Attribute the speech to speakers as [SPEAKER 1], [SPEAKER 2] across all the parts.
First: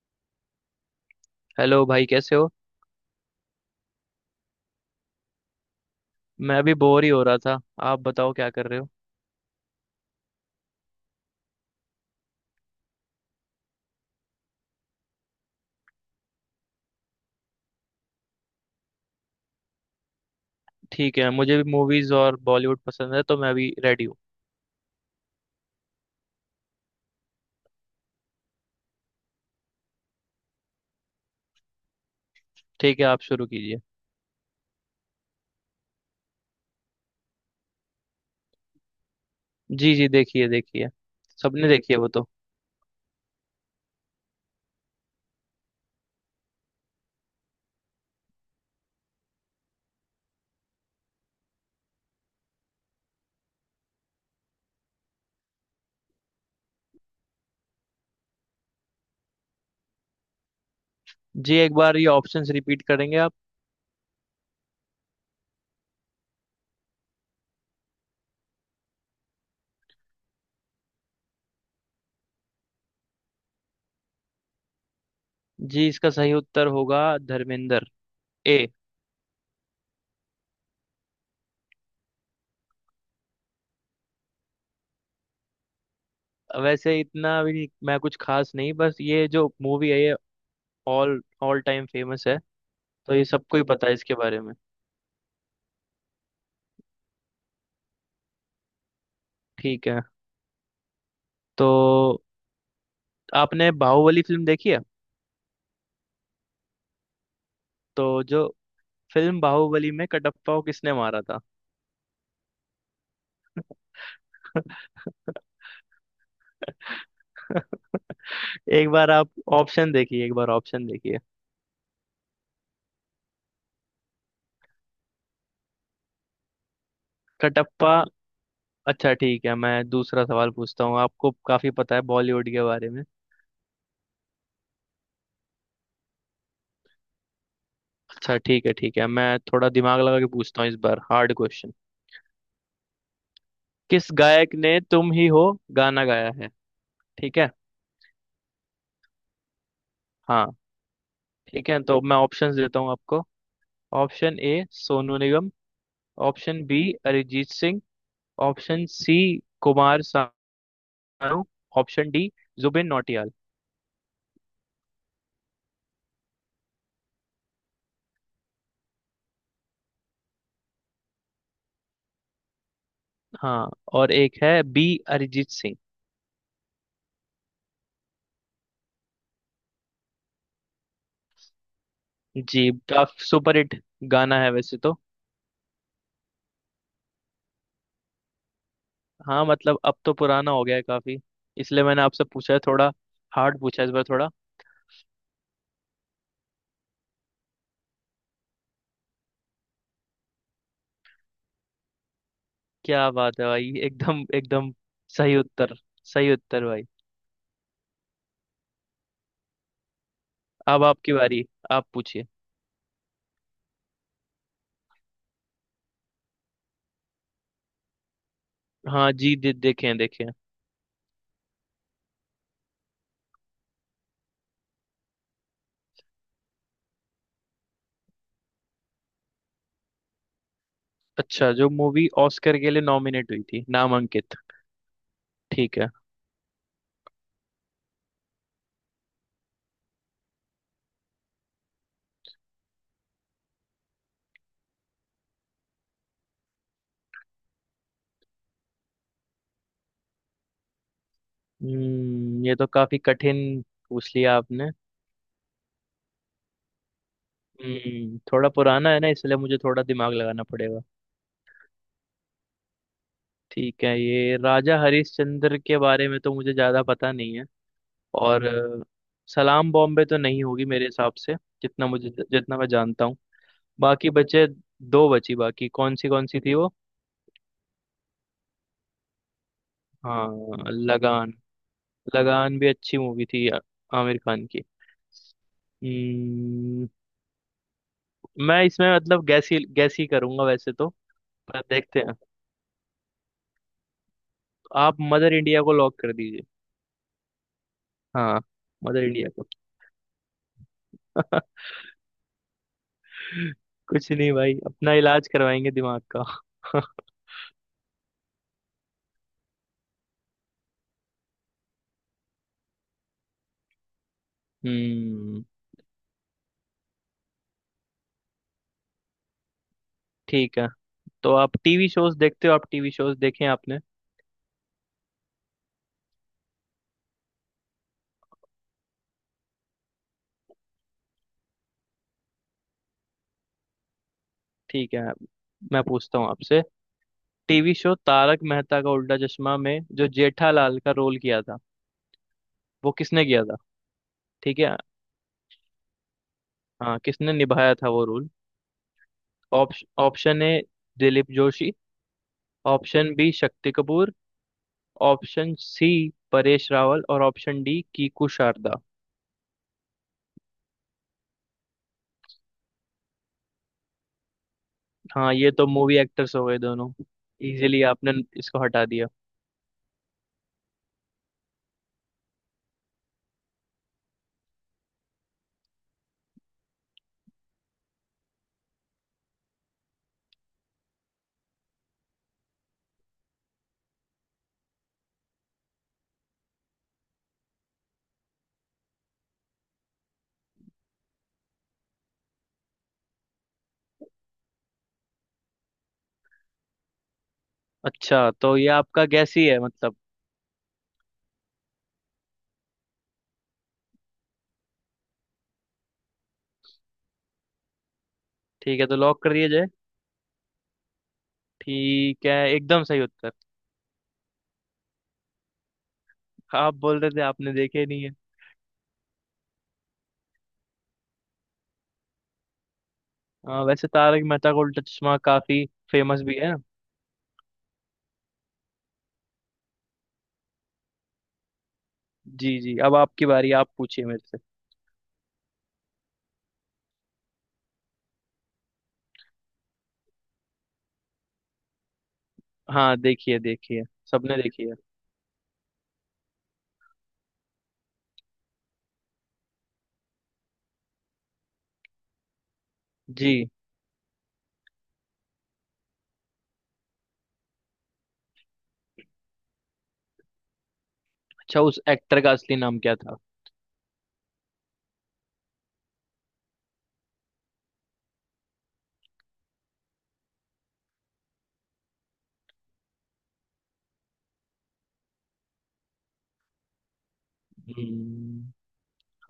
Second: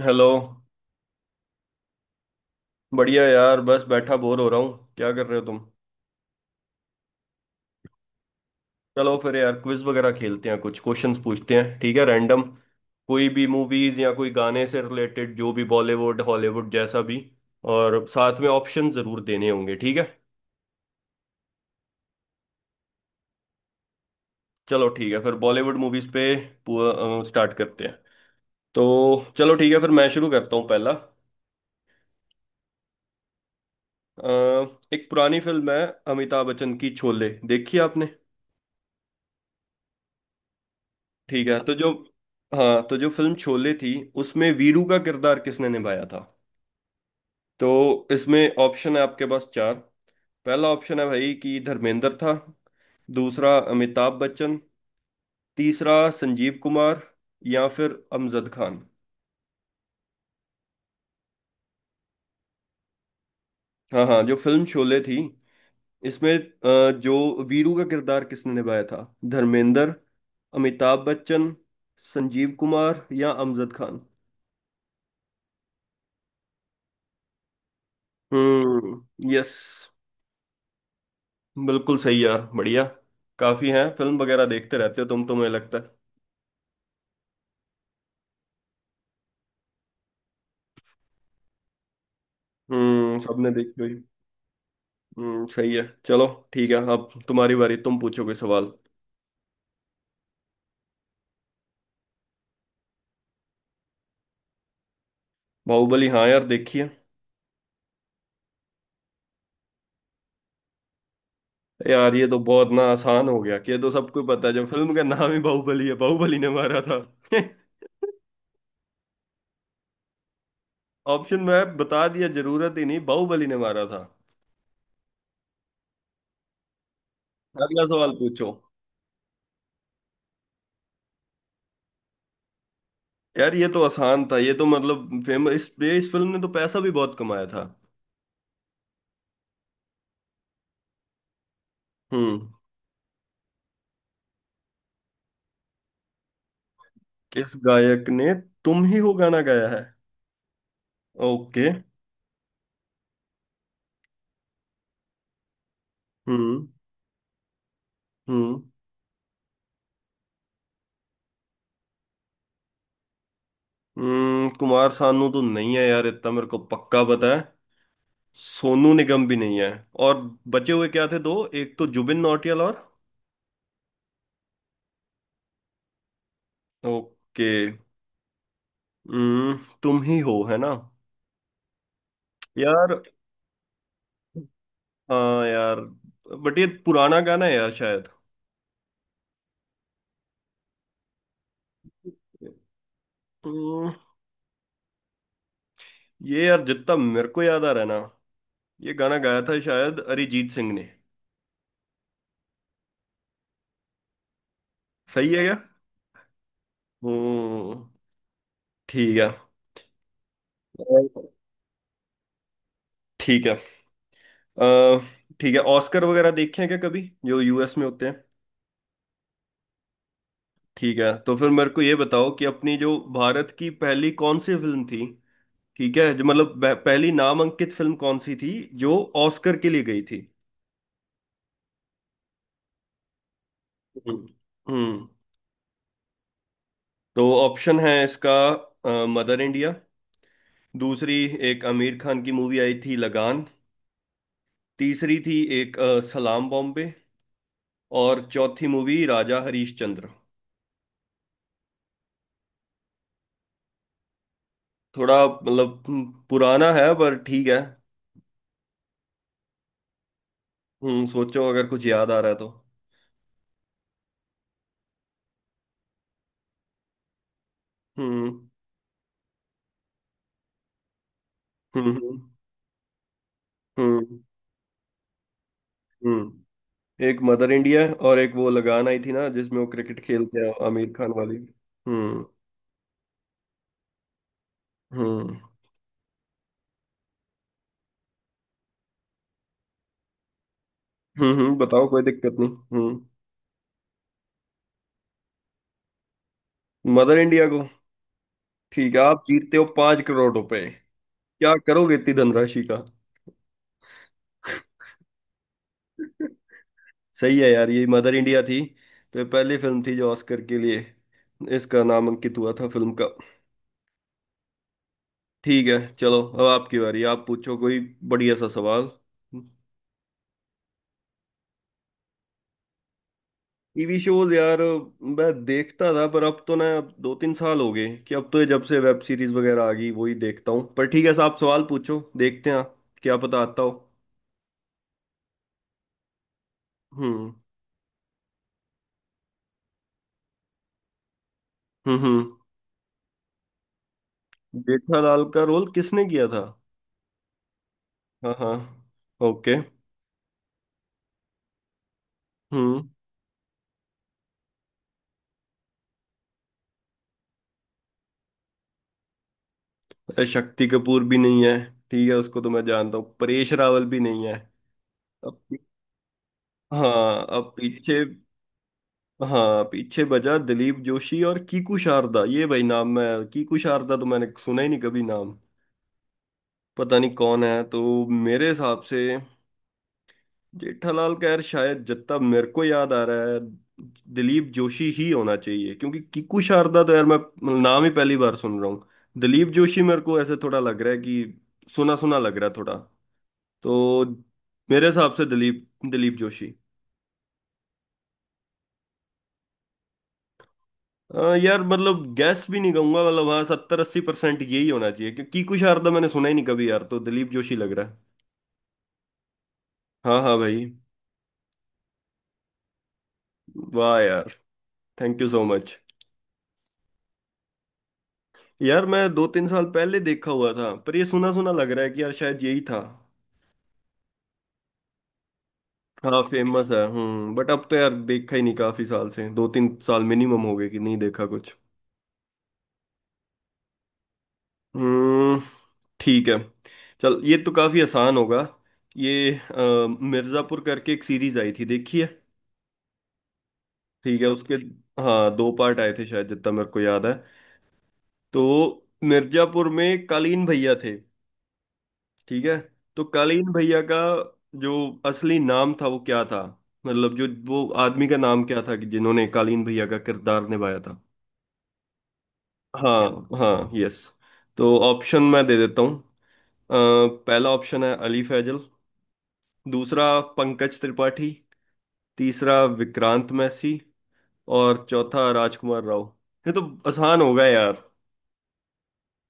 [SPEAKER 1] Hello.
[SPEAKER 2] Hello भाई कैसे हो।
[SPEAKER 1] बढ़िया यार, बस बैठा बोर हो रहा हूँ। क्या कर रहे हो तुम?
[SPEAKER 2] मैं अभी बोर ही हो रहा था। आप बताओ क्या कर रहे हो।
[SPEAKER 1] चलो फिर यार, क्विज वगैरह खेलते हैं, कुछ क्वेश्चंस पूछते हैं, ठीक है? रैंडम कोई भी मूवीज या कोई गाने से रिलेटेड, जो भी बॉलीवुड हॉलीवुड जैसा भी। और साथ में ऑप्शन जरूर देने होंगे, ठीक है?
[SPEAKER 2] ठीक है, मुझे भी मूवीज और बॉलीवुड पसंद है तो मैं अभी रेडी हूँ।
[SPEAKER 1] चलो ठीक है, फिर बॉलीवुड मूवीज पे स्टार्ट करते हैं। तो चलो ठीक है, फिर मैं शुरू करता हूँ पहला।
[SPEAKER 2] ठीक है, आप शुरू कीजिए।
[SPEAKER 1] अ, एक पुरानी फिल्म है अमिताभ बच्चन की, शोले देखी आपने?
[SPEAKER 2] जी जी, देखिए देखिए।
[SPEAKER 1] ठीक है,
[SPEAKER 2] सबने
[SPEAKER 1] तो जो...
[SPEAKER 2] देखी है वो तो।
[SPEAKER 1] हाँ, तो जो फिल्म शोले थी उसमें वीरू का किरदार किसने निभाया था? तो इसमें ऑप्शन है आपके पास चार। पहला ऑप्शन है भाई कि धर्मेंद्र था, दूसरा अमिताभ बच्चन, तीसरा संजीव कुमार, या फिर अमजद खान।
[SPEAKER 2] जी, एक बार ये ऑप्शंस रिपीट करेंगे आप।
[SPEAKER 1] हाँ हाँ, जो फिल्म शोले थी, इसमें जो वीरू का किरदार किसने निभाया था? धर्मेंद्र, अमिताभ बच्चन, संजीव कुमार या अमजद खान।
[SPEAKER 2] जी, इसका सही उत्तर होगा धर्मेंद्र। ए।
[SPEAKER 1] हम्म। यस, बिल्कुल सही यार, बढ़िया। काफी हैं, फिल्म वगैरह देखते रहते हो तुम तो मुझे लगता है।
[SPEAKER 2] वैसे इतना भी नहीं- मैं कुछ खास नहीं, बस ये जो मूवी है ये ऑल ऑल टाइम फेमस है। तो
[SPEAKER 1] हम्म,
[SPEAKER 2] ये
[SPEAKER 1] सबने
[SPEAKER 2] सबको ही
[SPEAKER 1] देखी
[SPEAKER 2] पता है
[SPEAKER 1] हुई।
[SPEAKER 2] इसके बारे में।
[SPEAKER 1] हम्म, सही है। चलो ठीक है, अब तुम्हारी बारी, तुम पूछो कोई सवाल।
[SPEAKER 2] ठीक है, तो आपने बाहुबली फिल्म देखी है।
[SPEAKER 1] बाहुबली? हाँ यार, देखी है।
[SPEAKER 2] तो जो फिल्म बाहुबली में कटप्पा को किसने मारा था।
[SPEAKER 1] यार ये तो बहुत ना आसान हो गया, कि ये तो सबको पता है, जो फिल्म का नाम ही बाहुबली है, बाहुबली ने मारा था।
[SPEAKER 2] एक बार आप ऑप्शन देखिए, एक बार ऑप्शन देखिए।
[SPEAKER 1] ऑप्शन में बता दिया, जरूरत ही नहीं, बाहुबली ने मारा था। अगला
[SPEAKER 2] कटप्पा।
[SPEAKER 1] सवाल पूछो।
[SPEAKER 2] अच्छा ठीक है, मैं दूसरा सवाल पूछता हूँ, आपको काफी पता है बॉलीवुड के बारे में।
[SPEAKER 1] यार ये तो आसान था, ये तो मतलब फेमस, इस फिल्म ने तो पैसा भी बहुत कमाया था।
[SPEAKER 2] अच्छा ठीक है ठीक है, मैं थोड़ा दिमाग लगा के पूछता हूँ इस बार, हार्ड क्वेश्चन।
[SPEAKER 1] हम्म।
[SPEAKER 2] किस गायक ने तुम ही हो गाना गाया है। ठीक है।
[SPEAKER 1] किस गायक ने तुम ही हो गाना गाया है?
[SPEAKER 2] हाँ।
[SPEAKER 1] ओके।
[SPEAKER 2] ठीक है, तो मैं ऑप्शंस देता हूँ आपको। Option A Sonu Nigam. Option
[SPEAKER 1] हम्म।
[SPEAKER 2] बी अरिजीत सिंह।
[SPEAKER 1] हम्म।
[SPEAKER 2] Option C Kumar Sanu. Option D Jubin Nautiyal.
[SPEAKER 1] Kumar Sanu तो नहीं है यार, इतना मेरे को पक्का पता है। सोनू निगम भी नहीं है। और बचे हुए क्या थे दो? एक तो जुबिन नौटियाल और...
[SPEAKER 2] हाँ और एक है बी, अरिजीत सिंह।
[SPEAKER 1] ओके। हम्म। तुम ही हो है ना?
[SPEAKER 2] जी,
[SPEAKER 1] यार,
[SPEAKER 2] काफी सुपर हिट गाना है वैसे तो।
[SPEAKER 1] हाँ यार, बट ये पुराना गाना है यार शायद।
[SPEAKER 2] हाँ मतलब अब तो पुराना हो गया है काफी, इसलिए मैंने आपसे पूछा है थोड़ा हार्ड, पूछा है
[SPEAKER 1] हम्म,
[SPEAKER 2] इस बार थोड़ा।
[SPEAKER 1] ये यार जितना मेरे को याद आ रहा है ना, ये गाना गाया था शायद अरिजीत सिंह ने।
[SPEAKER 2] क्या बात है भाई, एकदम एकदम
[SPEAKER 1] सही
[SPEAKER 2] सही
[SPEAKER 1] है क्या?
[SPEAKER 2] उत्तर, सही उत्तर भाई।
[SPEAKER 1] हम्म। ठीक है।
[SPEAKER 2] अब आपकी
[SPEAKER 1] और-
[SPEAKER 2] बारी, आप पूछिए।
[SPEAKER 1] ठीक है। अ, ठीक है, ऑस्कर वगैरह देखे हैं क्या कभी, जो यूएस में होते हैं?
[SPEAKER 2] हाँ जी, देखे हैं देखे हैं।
[SPEAKER 1] ठीक है, तो फिर मेरे को ये बताओ कि अपनी जो भारत की पहली कौन सी फिल्म थी, ठीक है, जो मतलब पहली नामांकित फिल्म कौन सी थी जो ऑस्कर के लिए गई थी?
[SPEAKER 2] अच्छा, जो मूवी ऑस्कर के लिए नॉमिनेट हुई थी,
[SPEAKER 1] हम्म।
[SPEAKER 2] नामांकित।
[SPEAKER 1] हम्म।
[SPEAKER 2] ठीक है।
[SPEAKER 1] तो ऑप्शन है इसका, मदर इंडिया, दूसरी एक आमिर खान की मूवी आई थी लगान, तीसरी थी एक सलाम बॉम्बे, और चौथी मूवी राजा हरीश चंद्र।
[SPEAKER 2] हम्म, ये तो काफी कठिन पूछ लिया आपने।
[SPEAKER 1] थोड़ा मतलब, पुराना है पर ठीक है।
[SPEAKER 2] हम्म, थोड़ा पुराना है ना, इसलिए मुझे थोड़ा दिमाग लगाना पड़ेगा।
[SPEAKER 1] हम्म, सोचो अगर कुछ याद आ रहा है तो।
[SPEAKER 2] ठीक है, ये राजा हरिश्चंद्र के बारे में तो मुझे ज्यादा पता नहीं है। और
[SPEAKER 1] हम्म।
[SPEAKER 2] सलाम बॉम्बे तो नहीं होगी मेरे हिसाब से, जितना
[SPEAKER 1] हम्म।
[SPEAKER 2] मुझे,
[SPEAKER 1] हम्म।
[SPEAKER 2] जितना मैं जानता हूँ। बाकी
[SPEAKER 1] हम्म।
[SPEAKER 2] बचे दो, बची बाकी कौन सी थी
[SPEAKER 1] हम्म।
[SPEAKER 2] वो।
[SPEAKER 1] एक मदर इंडिया है और एक वो लगान आई थी ना जिसमें वो क्रिकेट
[SPEAKER 2] हाँ,
[SPEAKER 1] खेलते हैं, आमिर खान
[SPEAKER 2] लगान।
[SPEAKER 1] वाली। हम्म।
[SPEAKER 2] लगान भी अच्छी मूवी थी आमिर खान की।
[SPEAKER 1] हम्म।
[SPEAKER 2] हम्म, मैं इसमें मतलब गैस ही करूंगा वैसे तो।
[SPEAKER 1] हम्म।
[SPEAKER 2] पर
[SPEAKER 1] बताओ,
[SPEAKER 2] देखते
[SPEAKER 1] कोई
[SPEAKER 2] हैं,
[SPEAKER 1] दिक्कत नहीं। हम्म।
[SPEAKER 2] आप मदर इंडिया को लॉक कर दीजिए।
[SPEAKER 1] मदर इंडिया को?
[SPEAKER 2] हाँ,
[SPEAKER 1] ठीक है,
[SPEAKER 2] मदर
[SPEAKER 1] आप
[SPEAKER 2] इंडिया को।
[SPEAKER 1] जीतते हो 5 करोड़ रुपए। क्या करोगे इतनी धनराशि का?
[SPEAKER 2] कुछ नहीं भाई, अपना इलाज करवाएंगे दिमाग का।
[SPEAKER 1] सही है यार, ये मदर इंडिया थी, तो ये पहली फिल्म थी जो ऑस्कर के लिए इसका नामांकित हुआ था, फिल्म का।
[SPEAKER 2] हम्म।
[SPEAKER 1] ठीक है चलो, अब आपकी बारी, आप पूछो कोई बढ़िया सा सवाल।
[SPEAKER 2] ठीक है, तो आप टीवी शोज देखते हो, आप टीवी शोज देखे हैं आपने।
[SPEAKER 1] TV shows? यार मैं देखता था पर अब तो ना, 2-3 साल हो गए कि अब तो, ये जब से वेब सीरीज वगैरह आ गई वही देखता हूँ। पर ठीक है साहब, सवाल पूछो, देखते हैं आप क्या पता आता हो।
[SPEAKER 2] ठीक है, मैं पूछता हूँ आपसे।
[SPEAKER 1] हम्म।
[SPEAKER 2] टीवी शो तारक मेहता का उल्टा चश्मा में जो जेठालाल का रोल किया था,
[SPEAKER 1] हम्म। हम्म।
[SPEAKER 2] वो किसने किया था। ठीक है।
[SPEAKER 1] जेठालाल का रोल किसने किया था?
[SPEAKER 2] हाँ, किसने निभाया था वो रोल।
[SPEAKER 1] हाँ हाँ। Okay.
[SPEAKER 2] Option A Dilip Joshi.
[SPEAKER 1] हम्म।
[SPEAKER 2] Option B Shakti Kapoor. Option C Paresh Rawal. और ऑप्शन डी कीकू शारदा।
[SPEAKER 1] अरे, शक्ति कपूर भी नहीं है, ठीक है, उसको तो मैं जानता हूँ। परेश रावल भी नहीं है।
[SPEAKER 2] हाँ
[SPEAKER 1] अब...
[SPEAKER 2] ये तो मूवी एक्टर्स हो गए दोनों,
[SPEAKER 1] हाँ, अब
[SPEAKER 2] इजीली
[SPEAKER 1] पीछे...
[SPEAKER 2] आपने इसको हटा दिया।
[SPEAKER 1] हाँ पीछे बजा दिलीप जोशी और कीकू शारदा। ये भाई नाम मैं, कीकू शारदा तो मैंने सुना ही नहीं कभी नाम, पता नहीं कौन है। तो मेरे हिसाब से जेठालाल, खैर शायद जितना मेरे को याद आ रहा है, दिलीप जोशी ही होना चाहिए, क्योंकि कीकू शारदा तो यार मैं नाम ही पहली बार सुन रहा हूँ। दिलीप जोशी मेरे को ऐसे थोड़ा लग रहा है कि सुना सुना लग रहा है थोड़ा। तो मेरे हिसाब से दिलीप दिलीप जोशी।
[SPEAKER 2] अच्छा, तो ये आपका गैस ही है मतलब।
[SPEAKER 1] आ, यार मतलब गैस भी नहीं कहूंगा, मतलब हाँ, 70-80% यही होना चाहिए, क्योंकि कुशार तो मैंने सुना ही नहीं कभी यार, तो दिलीप जोशी लग रहा है।
[SPEAKER 2] ठीक है, तो लॉक कर दिया जाए।
[SPEAKER 1] हाँ हाँ भाई।
[SPEAKER 2] ठीक है, एकदम सही उत्तर।
[SPEAKER 1] वाह यार, थैंक यू सो मच।
[SPEAKER 2] आप बोल रहे थे आपने देखे नहीं है।
[SPEAKER 1] यार मैं 2-3 साल पहले देखा हुआ था, पर ये सुना सुना लग रहा है कि यार शायद यही था।
[SPEAKER 2] हाँ, वैसे तारक मेहता का उल्टा चश्मा काफी फेमस
[SPEAKER 1] हाँ
[SPEAKER 2] भी है।
[SPEAKER 1] फेमस है। हम्म, बट अब तो यार देखा ही नहीं काफी साल से, 2-3 साल मिनिमम हो गए कि नहीं देखा कुछ।
[SPEAKER 2] जी जी, अब आपकी बारी, आप पूछिए मेरे से।
[SPEAKER 1] हम्म। ठीक है। चल, ये तो काफी आसान होगा। ये मिर्जापुर करके एक सीरीज आई थी, देखी है?
[SPEAKER 2] हाँ देखिए देखिए,
[SPEAKER 1] ठीक है
[SPEAKER 2] सबने
[SPEAKER 1] उसके...
[SPEAKER 2] देखी है।
[SPEAKER 1] हाँ, दो पार्ट आए थे शायद, जितना मेरे को याद है। तो मिर्जापुर में कालीन भैया थे, ठीक है। तो
[SPEAKER 2] जी।
[SPEAKER 1] कालीन भैया का जो असली नाम था वो क्या था? मतलब जो वो आदमी का नाम क्या था कि जिन्होंने कालीन भैया का किरदार निभाया था?
[SPEAKER 2] अच्छा, उस एक्टर का असली नाम क्या था।
[SPEAKER 1] हाँ हाँ, यस। तो ऑप्शन मैं दे देता हूँ। अ, पहला ऑप्शन है अली फैजल, दूसरा पंकज त्रिपाठी, तीसरा विक्रांत मैसी और चौथा राजकुमार राव। ये तो आसान होगा यार।
[SPEAKER 2] हम्म,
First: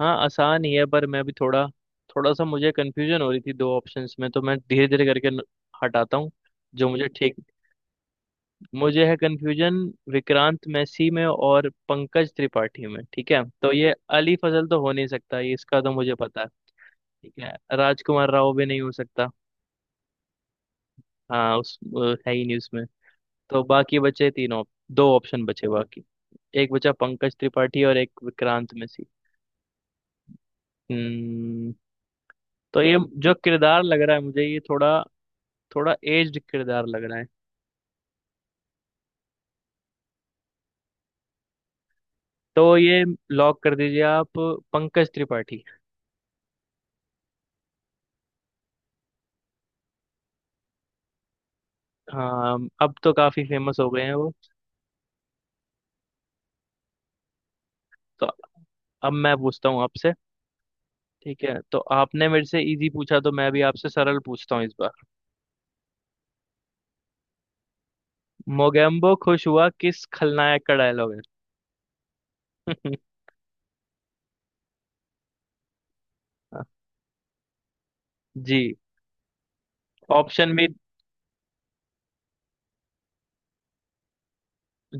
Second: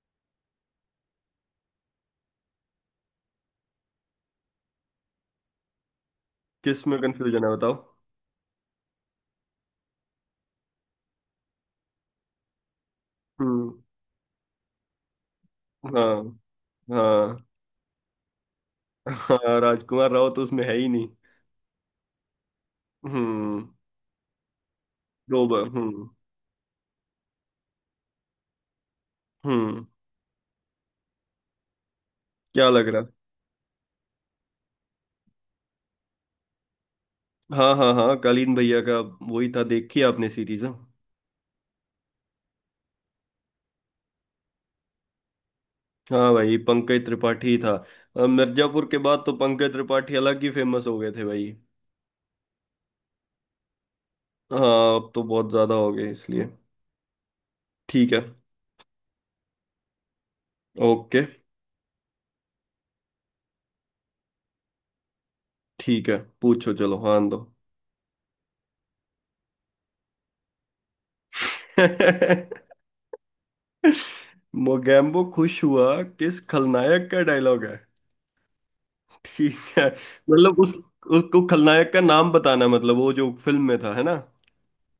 [SPEAKER 2] हाँ आसान ही है, पर मैं भी थोड़ा, थोड़ा सा मुझे कंफ्यूजन हो रही थी दो ऑप्शंस में, तो मैं धीरे धीरे करके हटाता हूँ।
[SPEAKER 1] किस
[SPEAKER 2] जो
[SPEAKER 1] में
[SPEAKER 2] मुझे ठीक
[SPEAKER 1] कंफ्यूजन है बताओ?
[SPEAKER 2] मुझे है कंफ्यूजन विक्रांत मैसी में और पंकज त्रिपाठी में। ठीक है,
[SPEAKER 1] हम्म।
[SPEAKER 2] तो ये अली फजल तो हो नहीं सकता, ये इसका तो मुझे
[SPEAKER 1] हाँ।
[SPEAKER 2] पता है। ठीक
[SPEAKER 1] हाँ।
[SPEAKER 2] है, राजकुमार राव भी नहीं हो सकता।
[SPEAKER 1] हाँ, राजकुमार राव तो उसमें है ही नहीं।
[SPEAKER 2] हाँ, उस वो है ही नहीं उसमें। तो
[SPEAKER 1] हम्म।
[SPEAKER 2] बाकी बचे तीन ऑप दो ऑप्शन
[SPEAKER 1] दो बार
[SPEAKER 2] बचे बाकी।
[SPEAKER 1] हम्म।
[SPEAKER 2] एक बचा पंकज त्रिपाठी और एक विक्रांत मैसी।
[SPEAKER 1] हम्म।
[SPEAKER 2] हम्म।
[SPEAKER 1] क्या
[SPEAKER 2] तो
[SPEAKER 1] लग
[SPEAKER 2] ये
[SPEAKER 1] रहा?
[SPEAKER 2] जो किरदार लग रहा है मुझे, ये थोड़ा, थोड़ा एज्ड किरदार लग रहा है।
[SPEAKER 1] हाँ हाँ हाँ, कालीन भैया का वही था, देखी आपने सीरीज? हाँ,
[SPEAKER 2] तो ये लॉक कर दीजिए आप, पंकज त्रिपाठी।
[SPEAKER 1] हाँ भाई, पंकज त्रिपाठी था। मिर्जापुर के बाद तो पंकज त्रिपाठी अलग ही फेमस हो गए थे भाई।
[SPEAKER 2] हाँ, अब तो काफी फेमस हो गए हैं वो।
[SPEAKER 1] हाँ अब तो बहुत ज्यादा हो गए, इसलिए ठीक है।
[SPEAKER 2] तो अब मैं पूछता हूँ आपसे।
[SPEAKER 1] ओके।
[SPEAKER 2] ठीक है, तो आपने मेरे से इजी पूछा तो मैं भी आपसे सरल पूछता हूँ इस बार।
[SPEAKER 1] ठीक है पूछो चलो, हाँ दो।
[SPEAKER 2] मोगेम्बो खुश हुआ किस खलनायक का डायलॉग है।
[SPEAKER 1] मोगैम्बो खुश हुआ किस खलनायक का डायलॉग है?
[SPEAKER 2] जी।
[SPEAKER 1] ठीक है,
[SPEAKER 2] ऑप्शन
[SPEAKER 1] मतलब
[SPEAKER 2] भी।
[SPEAKER 1] उस... उसको खलनायक का नाम बताना है, मतलब वो जो फिल्म में था है ना?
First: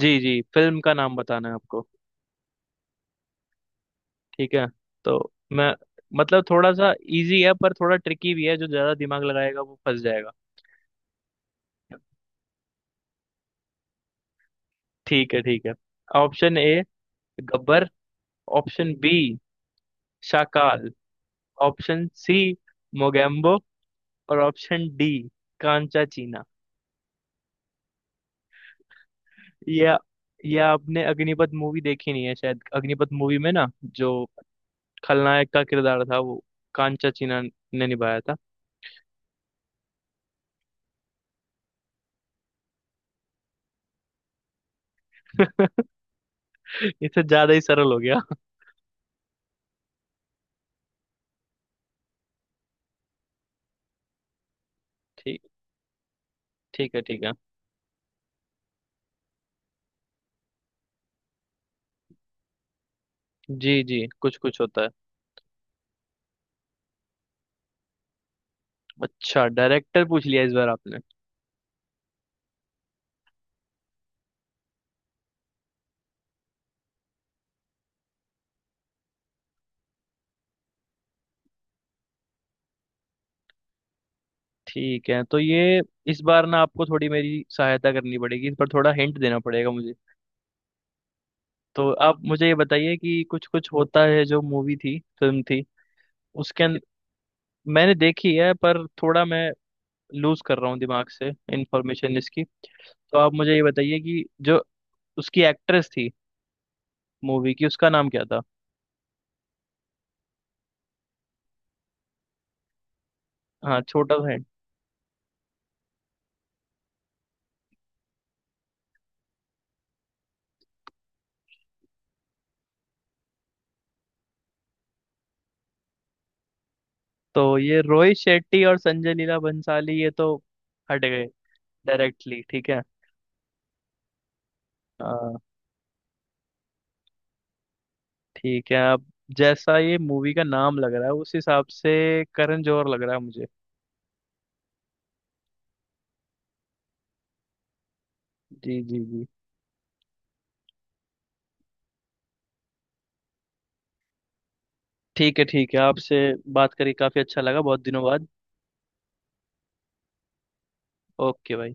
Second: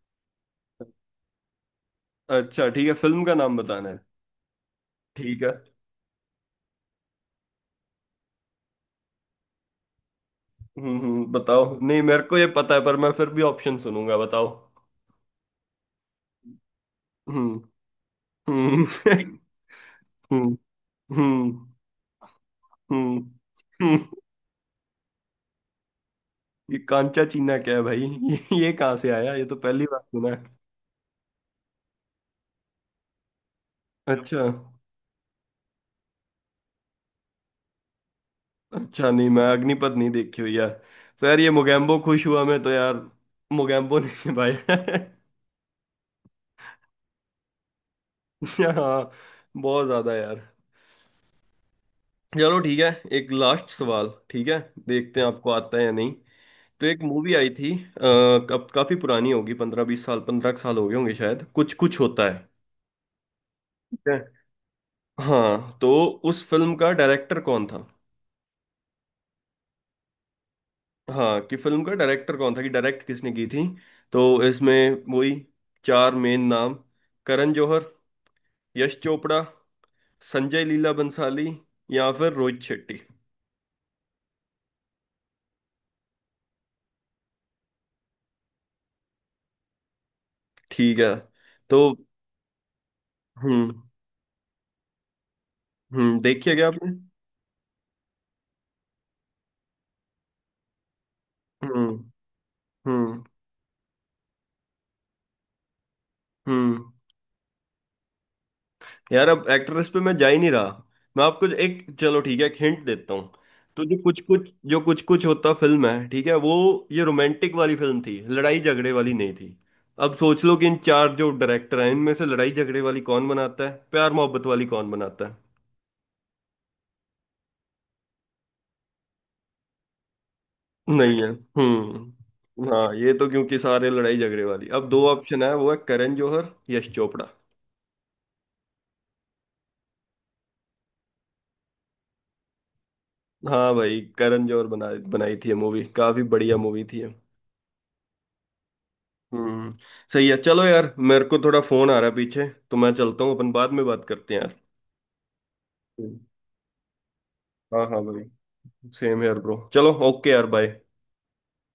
[SPEAKER 2] जी जी, फिल्म का नाम बताना है आपको।
[SPEAKER 1] अच्छा ठीक है, फिल्म का नाम बताना है।
[SPEAKER 2] ठीक है, तो
[SPEAKER 1] ठीक है।
[SPEAKER 2] मैं, मतलब थोड़ा सा इजी है पर थोड़ा ट्रिकी भी है, जो ज्यादा दिमाग लगाएगा वो फंस जाएगा।
[SPEAKER 1] हम्म, बताओ, नहीं मेरे को ये पता है पर मैं फिर भी ऑप्शन सुनूंगा, बताओ।
[SPEAKER 2] ठीक है ठीक है। ऑप्शन ए
[SPEAKER 1] हम्म।
[SPEAKER 2] गब्बर।
[SPEAKER 1] हम्म।
[SPEAKER 2] ऑप्शन बी
[SPEAKER 1] हम्म।
[SPEAKER 2] शाकाल।
[SPEAKER 1] हम्म।
[SPEAKER 2] ऑप्शन सी
[SPEAKER 1] हम्म।
[SPEAKER 2] मोगेम्बो।
[SPEAKER 1] हम्म।
[SPEAKER 2] और ऑप्शन डी कांचा चीना।
[SPEAKER 1] ये कांचा चीना क्या है भाई ये कहाँ से आया, ये तो पहली
[SPEAKER 2] या
[SPEAKER 1] बार सुना है।
[SPEAKER 2] या आपने अग्निपथ मूवी देखी नहीं है शायद, अग्निपथ मूवी में ना, जो
[SPEAKER 1] अच्छा।
[SPEAKER 2] खलनायक का किरदार था वो कांचा चीना ने निभाया था।
[SPEAKER 1] अच्छा, नहीं मैं अग्निपथ नहीं देखी हुई यार। तो यार ये मोगैम्बो खुश हुआ, मैं तो यार मोगैम्बो नहीं भाई।
[SPEAKER 2] इससे ज्यादा ही सरल हो गया।
[SPEAKER 1] हाँ, बहुत ज्यादा यार। चलो ठीक है, एक लास्ट सवाल, ठीक है, देखते हैं
[SPEAKER 2] ठीक
[SPEAKER 1] आपको आता है या नहीं। तो
[SPEAKER 2] ठीक है
[SPEAKER 1] एक
[SPEAKER 2] ठीक है।
[SPEAKER 1] मूवी आई थी, आ, कब? काफी पुरानी होगी, 15-20 साल, 15 साल हो गए होंगे शायद, कुछ कुछ होता है।
[SPEAKER 2] जी
[SPEAKER 1] ठीक
[SPEAKER 2] जी,
[SPEAKER 1] है।
[SPEAKER 2] कुछ कुछ होता है।
[SPEAKER 1] हाँ तो उस फिल्म का डायरेक्टर कौन था?
[SPEAKER 2] अच्छा, डायरेक्टर पूछ लिया इस बार आपने।
[SPEAKER 1] हाँ, कि फिल्म का डायरेक्टर कौन था, कि डायरेक्ट किसने की थी? तो इसमें वही चार मेन नाम, करण जौहर, यश चोपड़ा, संजय लीला बंसाली या फिर रोहित शेट्टी।
[SPEAKER 2] ठीक है, तो ये इस बार ना आपको थोड़ी मेरी सहायता करनी पड़ेगी, इस बार थोड़ा हिंट देना पड़ेगा मुझे।
[SPEAKER 1] ठीक है तो...
[SPEAKER 2] तो आप मुझे ये बताइए कि कुछ
[SPEAKER 1] हम्म।
[SPEAKER 2] कुछ होता है जो मूवी थी, फिल्म थी
[SPEAKER 1] हम्म, देखिए
[SPEAKER 2] उसके
[SPEAKER 1] क्या
[SPEAKER 2] अंदर,
[SPEAKER 1] आपने?
[SPEAKER 2] मैंने देखी है पर थोड़ा मैं लूज कर रहा हूँ दिमाग से
[SPEAKER 1] हम्म।
[SPEAKER 2] इंफॉर्मेशन इसकी। तो
[SPEAKER 1] हम्म।
[SPEAKER 2] आप मुझे ये बताइए कि जो उसकी एक्ट्रेस थी
[SPEAKER 1] हम्म।
[SPEAKER 2] मूवी की, उसका नाम क्या था।
[SPEAKER 1] यार अब एक्ट्रेस पे मैं जा ही नहीं रहा। मैं आपको एक, चलो ठीक है, एक हिंट देता हूँ।
[SPEAKER 2] हाँ,
[SPEAKER 1] तो जो
[SPEAKER 2] छोटा
[SPEAKER 1] कुछ
[SPEAKER 2] सा hint।
[SPEAKER 1] कुछ जो कुछ कुछ होता फिल्म है ठीक है वो, ये रोमांटिक वाली फिल्म थी, लड़ाई झगड़े वाली नहीं थी। अब सोच लो कि इन चार जो डायरेक्टर हैं, इनमें से लड़ाई झगड़े वाली कौन बनाता है, प्यार मोहब्बत वाली कौन बनाता है?
[SPEAKER 2] तो ये रोहित शेट्टी और संजय लीला बंसाली ये तो हट
[SPEAKER 1] नहीं
[SPEAKER 2] गए
[SPEAKER 1] है।
[SPEAKER 2] डायरेक्टली।
[SPEAKER 1] हम्म।
[SPEAKER 2] ठीक है।
[SPEAKER 1] हाँ, ये तो क्योंकि सारे लड़ाई झगड़े वाली, अब दो
[SPEAKER 2] हाँ
[SPEAKER 1] ऑप्शन है वो है करण जौहर, यश चोपड़ा।
[SPEAKER 2] ठीक है, अब जैसा ये मूवी का नाम लग रहा है उस हिसाब से करण जौहर लग रहा है मुझे।
[SPEAKER 1] हाँ भाई, करण जौहर बना बनाई थी मूवी, काफी बढ़िया मूवी थी ये।
[SPEAKER 2] जी जी जी।
[SPEAKER 1] हम्म। सही है चलो यार, मेरे को थोड़ा फोन आ रहा है पीछे, तो मैं चलता हूँ, अपन बाद में बात करते हैं यार।
[SPEAKER 2] ठीक है ठीक है,
[SPEAKER 1] हम्म।
[SPEAKER 2] आपसे बात करके काफी अच्छा लगा बहुत
[SPEAKER 1] हाँ हाँ
[SPEAKER 2] दिनों
[SPEAKER 1] भाई।
[SPEAKER 2] बाद।
[SPEAKER 1] सेम यार ब्रो, चलो ओके यार, बाय।
[SPEAKER 2] ओके भाई।